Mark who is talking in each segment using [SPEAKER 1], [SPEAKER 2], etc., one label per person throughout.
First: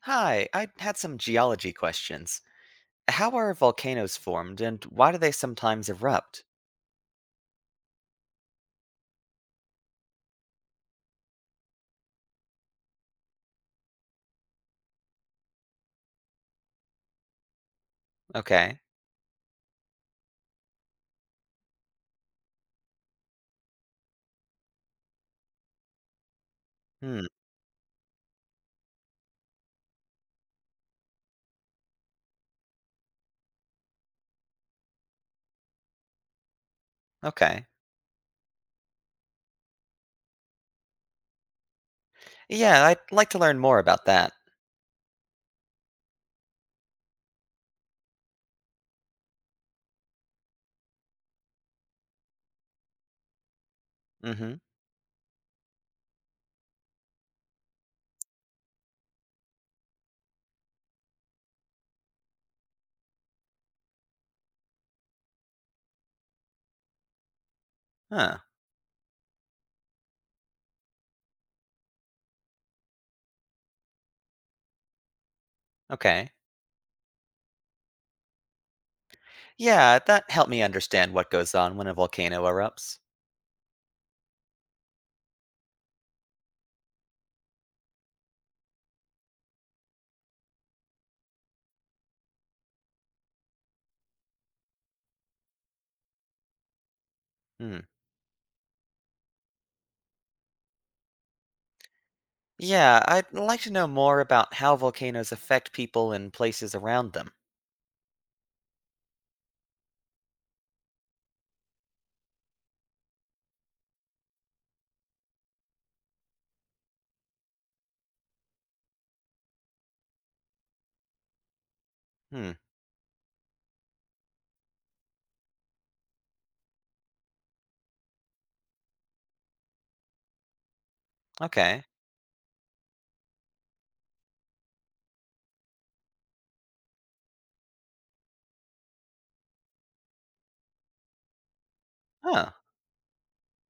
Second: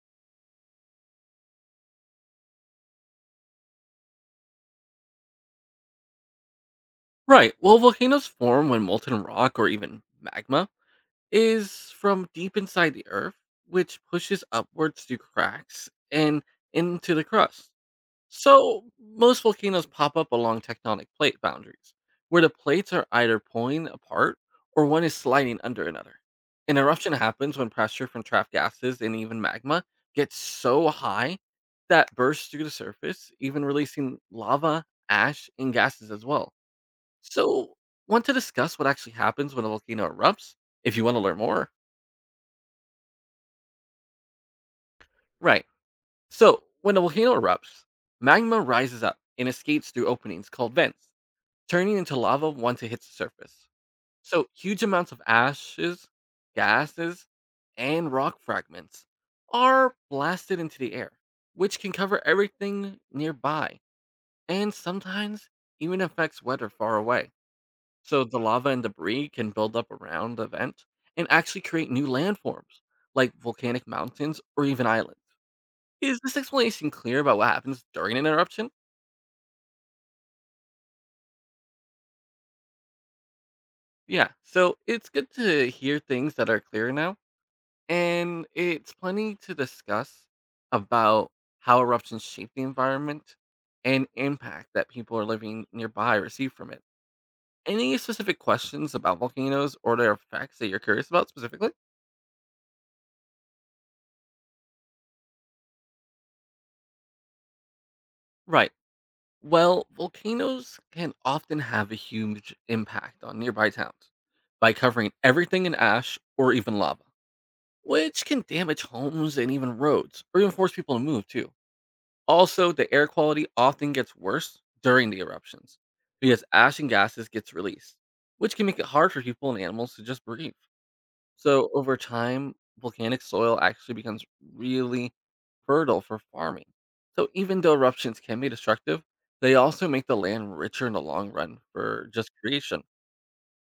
[SPEAKER 1] Hi, I had some geology questions. How are volcanoes formed and why do they sometimes erupt?
[SPEAKER 2] Right. Well, volcanoes form when molten rock or even magma is from deep inside the earth, which pushes upwards through cracks and into the crust.
[SPEAKER 1] Okay.
[SPEAKER 2] So, most volcanoes pop up along tectonic plate boundaries, where the plates are either pulling apart or one is sliding under another. An eruption
[SPEAKER 1] Hmm.
[SPEAKER 2] happens when pressure from trapped gases and even magma gets so high that bursts through the surface, even releasing lava, ash, and gases as well.
[SPEAKER 1] Okay.
[SPEAKER 2] So, want to discuss what actually happens when a volcano erupts? If you want to learn more,
[SPEAKER 1] Yeah, I'd like to learn more about that.
[SPEAKER 2] right. So, when a volcano erupts, magma rises up and escapes through openings called vents, turning into lava once it hits the surface. So,
[SPEAKER 1] Mm-hmm.
[SPEAKER 2] huge amounts of ashes, gases, and rock fragments are blasted into the air, which can cover everything nearby and sometimes even affects weather far away. So
[SPEAKER 1] Huh.
[SPEAKER 2] the lava and debris can build up around the vent and actually create new landforms, like volcanic mountains or even islands. Is
[SPEAKER 1] Okay.
[SPEAKER 2] this explanation clear about what happens during an eruption?
[SPEAKER 1] Yeah, that helped me understand what goes on when a volcano erupts.
[SPEAKER 2] Yeah, so it's good to hear things that are clear now, and it's plenty to discuss about how eruptions shape the environment and impact that people are living nearby receive from it.
[SPEAKER 1] Hmm.
[SPEAKER 2] Any specific questions about volcanoes or their effects that you're curious about specifically?
[SPEAKER 1] Yeah, I'd like to know more about how volcanoes affect people and places around them.
[SPEAKER 2] Right. Well, volcanoes can often have a huge impact on nearby towns by covering everything in ash or even lava, which can damage homes and even roads, or even force people to move too.
[SPEAKER 1] Hmm.
[SPEAKER 2] Also, the air quality often gets worse during the eruptions because ash and gases gets released, which can make it hard for people and animals to just breathe. So
[SPEAKER 1] Okay.
[SPEAKER 2] over time, volcanic soil actually becomes really fertile for farming. So even though eruptions can be destructive, they also make the land richer in the long run for just
[SPEAKER 1] Huh.
[SPEAKER 2] creation.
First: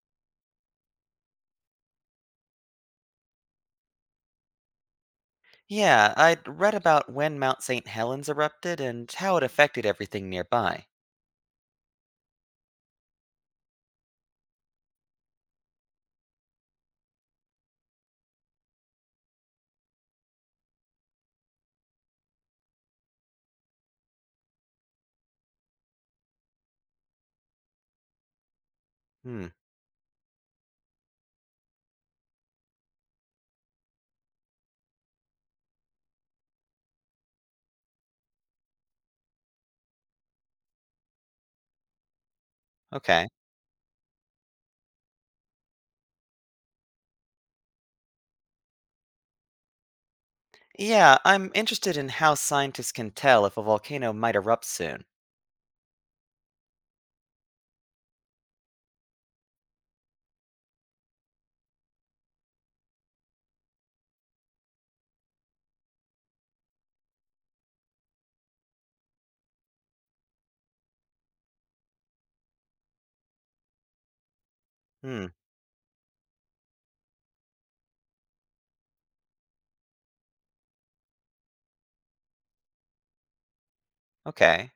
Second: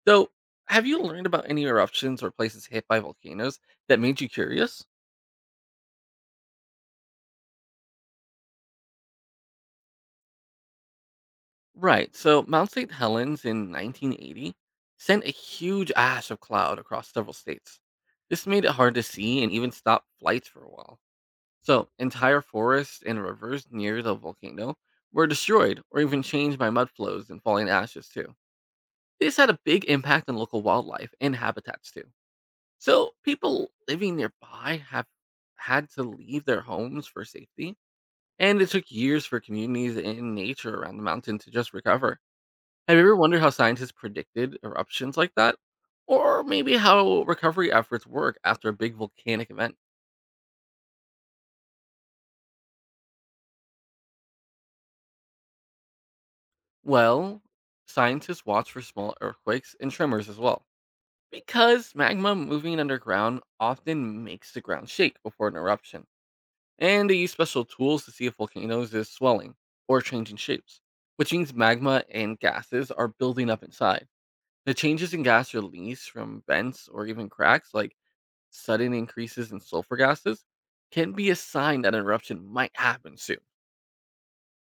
[SPEAKER 2] So, have you learned about any eruptions or places hit by volcanoes that made you curious?
[SPEAKER 1] Yeah, I'd read about when Mount St. Helens erupted and how it affected everything nearby.
[SPEAKER 2] Right. So, Mount St. Helens in 1980 sent a huge ash of cloud across several states. This made it hard to see and even stopped flights for a while. So, entire forests and rivers near the volcano were destroyed or even changed by mud flows and falling ashes, too. This
[SPEAKER 1] Hmm.
[SPEAKER 2] had a big impact on local wildlife and habitats, too. So, people living nearby have had to leave their homes for safety, and it took years for communities and nature around the mountain to just recover. Have you ever
[SPEAKER 1] Okay.
[SPEAKER 2] wondered how scientists predicted eruptions like that? Or maybe how recovery efforts work after a big volcanic event?
[SPEAKER 1] Yeah, I'm interested in how scientists can tell if a volcano might erupt soon.
[SPEAKER 2] Well, scientists watch for small earthquakes and tremors as well, because magma moving underground often makes the ground shake before an eruption. And they use special tools to see if volcanoes is swelling or changing shapes, which means magma and gases are building up inside. The changes in
[SPEAKER 1] Hmm,
[SPEAKER 2] gas release from vents or even cracks, like sudden increases in sulfur gases, can be a sign that an eruption might happen soon.
[SPEAKER 1] okay.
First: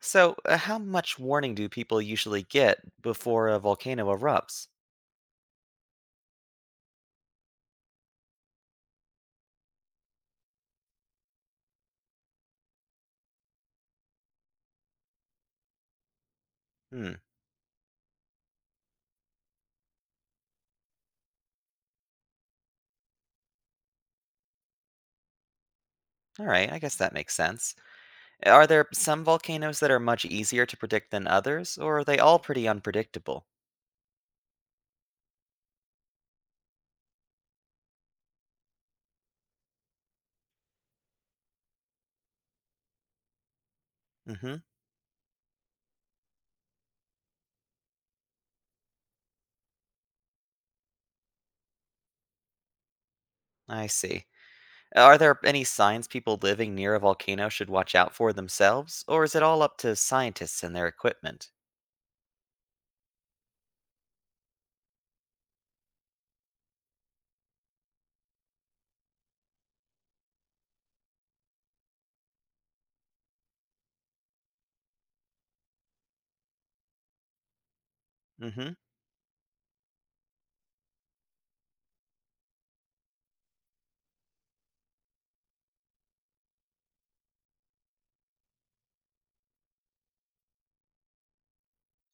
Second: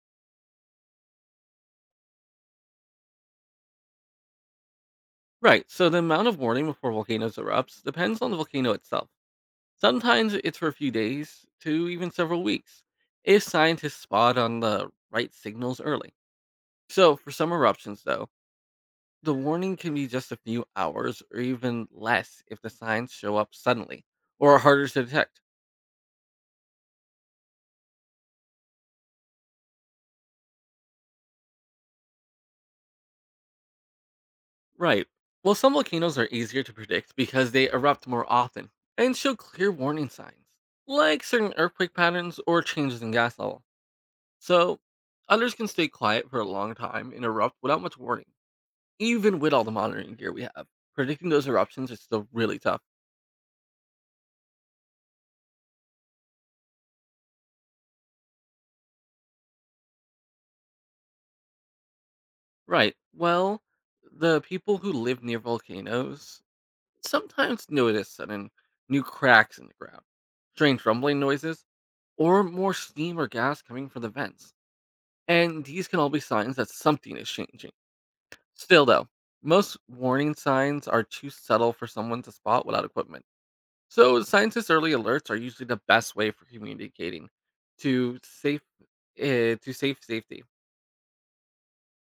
[SPEAKER 1] So, how much warning do people usually get before a volcano erupts?
[SPEAKER 2] Right, so the amount of warning before volcanoes erupts depends on the volcano itself. Sometimes it's for a few days to even several weeks if scientists spot on the right signals early.
[SPEAKER 1] Hmm,
[SPEAKER 2] So, for some eruptions, though, the warning can be just a few hours or even less if the signs show up suddenly or are harder to detect.
[SPEAKER 1] alright, I guess that makes sense. Are there some volcanoes that are much easier to predict than others, or are they all pretty unpredictable?
[SPEAKER 2] Right. Well, some volcanoes are easier to predict because they erupt more often and show clear warning signs, like certain earthquake patterns or changes in gas level.
[SPEAKER 1] Mm-hmm,
[SPEAKER 2] So, others can stay quiet for a long time and erupt without much warning even with all the monitoring gear we have, predicting those eruptions is still really tough.
[SPEAKER 1] I see. Are there any signs people living near a volcano should watch out for themselves, or is it all up to scientists and their equipment?
[SPEAKER 2] Right. Well, the people who live near volcanoes sometimes notice sudden new cracks in the ground, strange rumbling noises, or more steam or gas coming from the vents. And these can all be signs that something is changing.
[SPEAKER 1] Mm-hmm.
[SPEAKER 2] Still, though, most warning signs are too subtle for someone to spot without equipment. So, scientists' early alerts are usually the best way for communicating to safe uh, to safety.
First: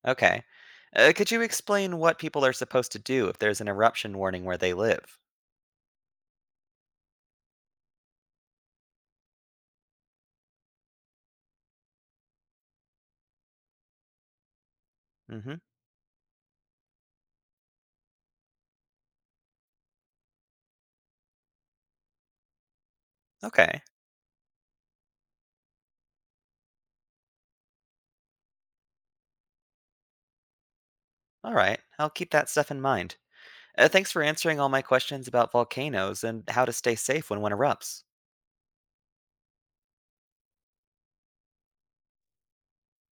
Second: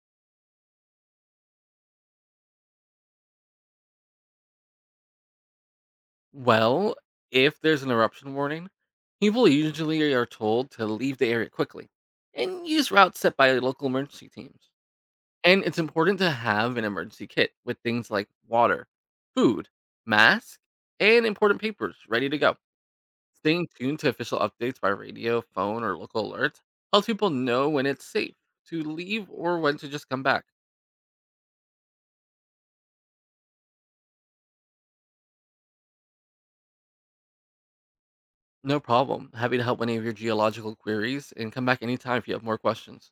[SPEAKER 1] Okay. Could you explain what people are supposed to do if there's an eruption warning where they live?
[SPEAKER 2] Well, if there's an eruption warning, people usually are told to leave the area quickly and use routes set by local emergency teams.
[SPEAKER 1] Hmm.
[SPEAKER 2] And it's important to have an emergency kit with things like water, food, mask, and important papers ready to go. Staying
[SPEAKER 1] Okay.
[SPEAKER 2] tuned to official updates by radio, phone, or local alerts helps people know when it's safe to leave or when to just come back.
[SPEAKER 1] All right. I'll keep that stuff in mind. Thanks for answering all my questions about volcanoes and how to stay safe when one erupts.
[SPEAKER 2] No problem. Happy to help any of your geological queries and come back anytime if you have more questions.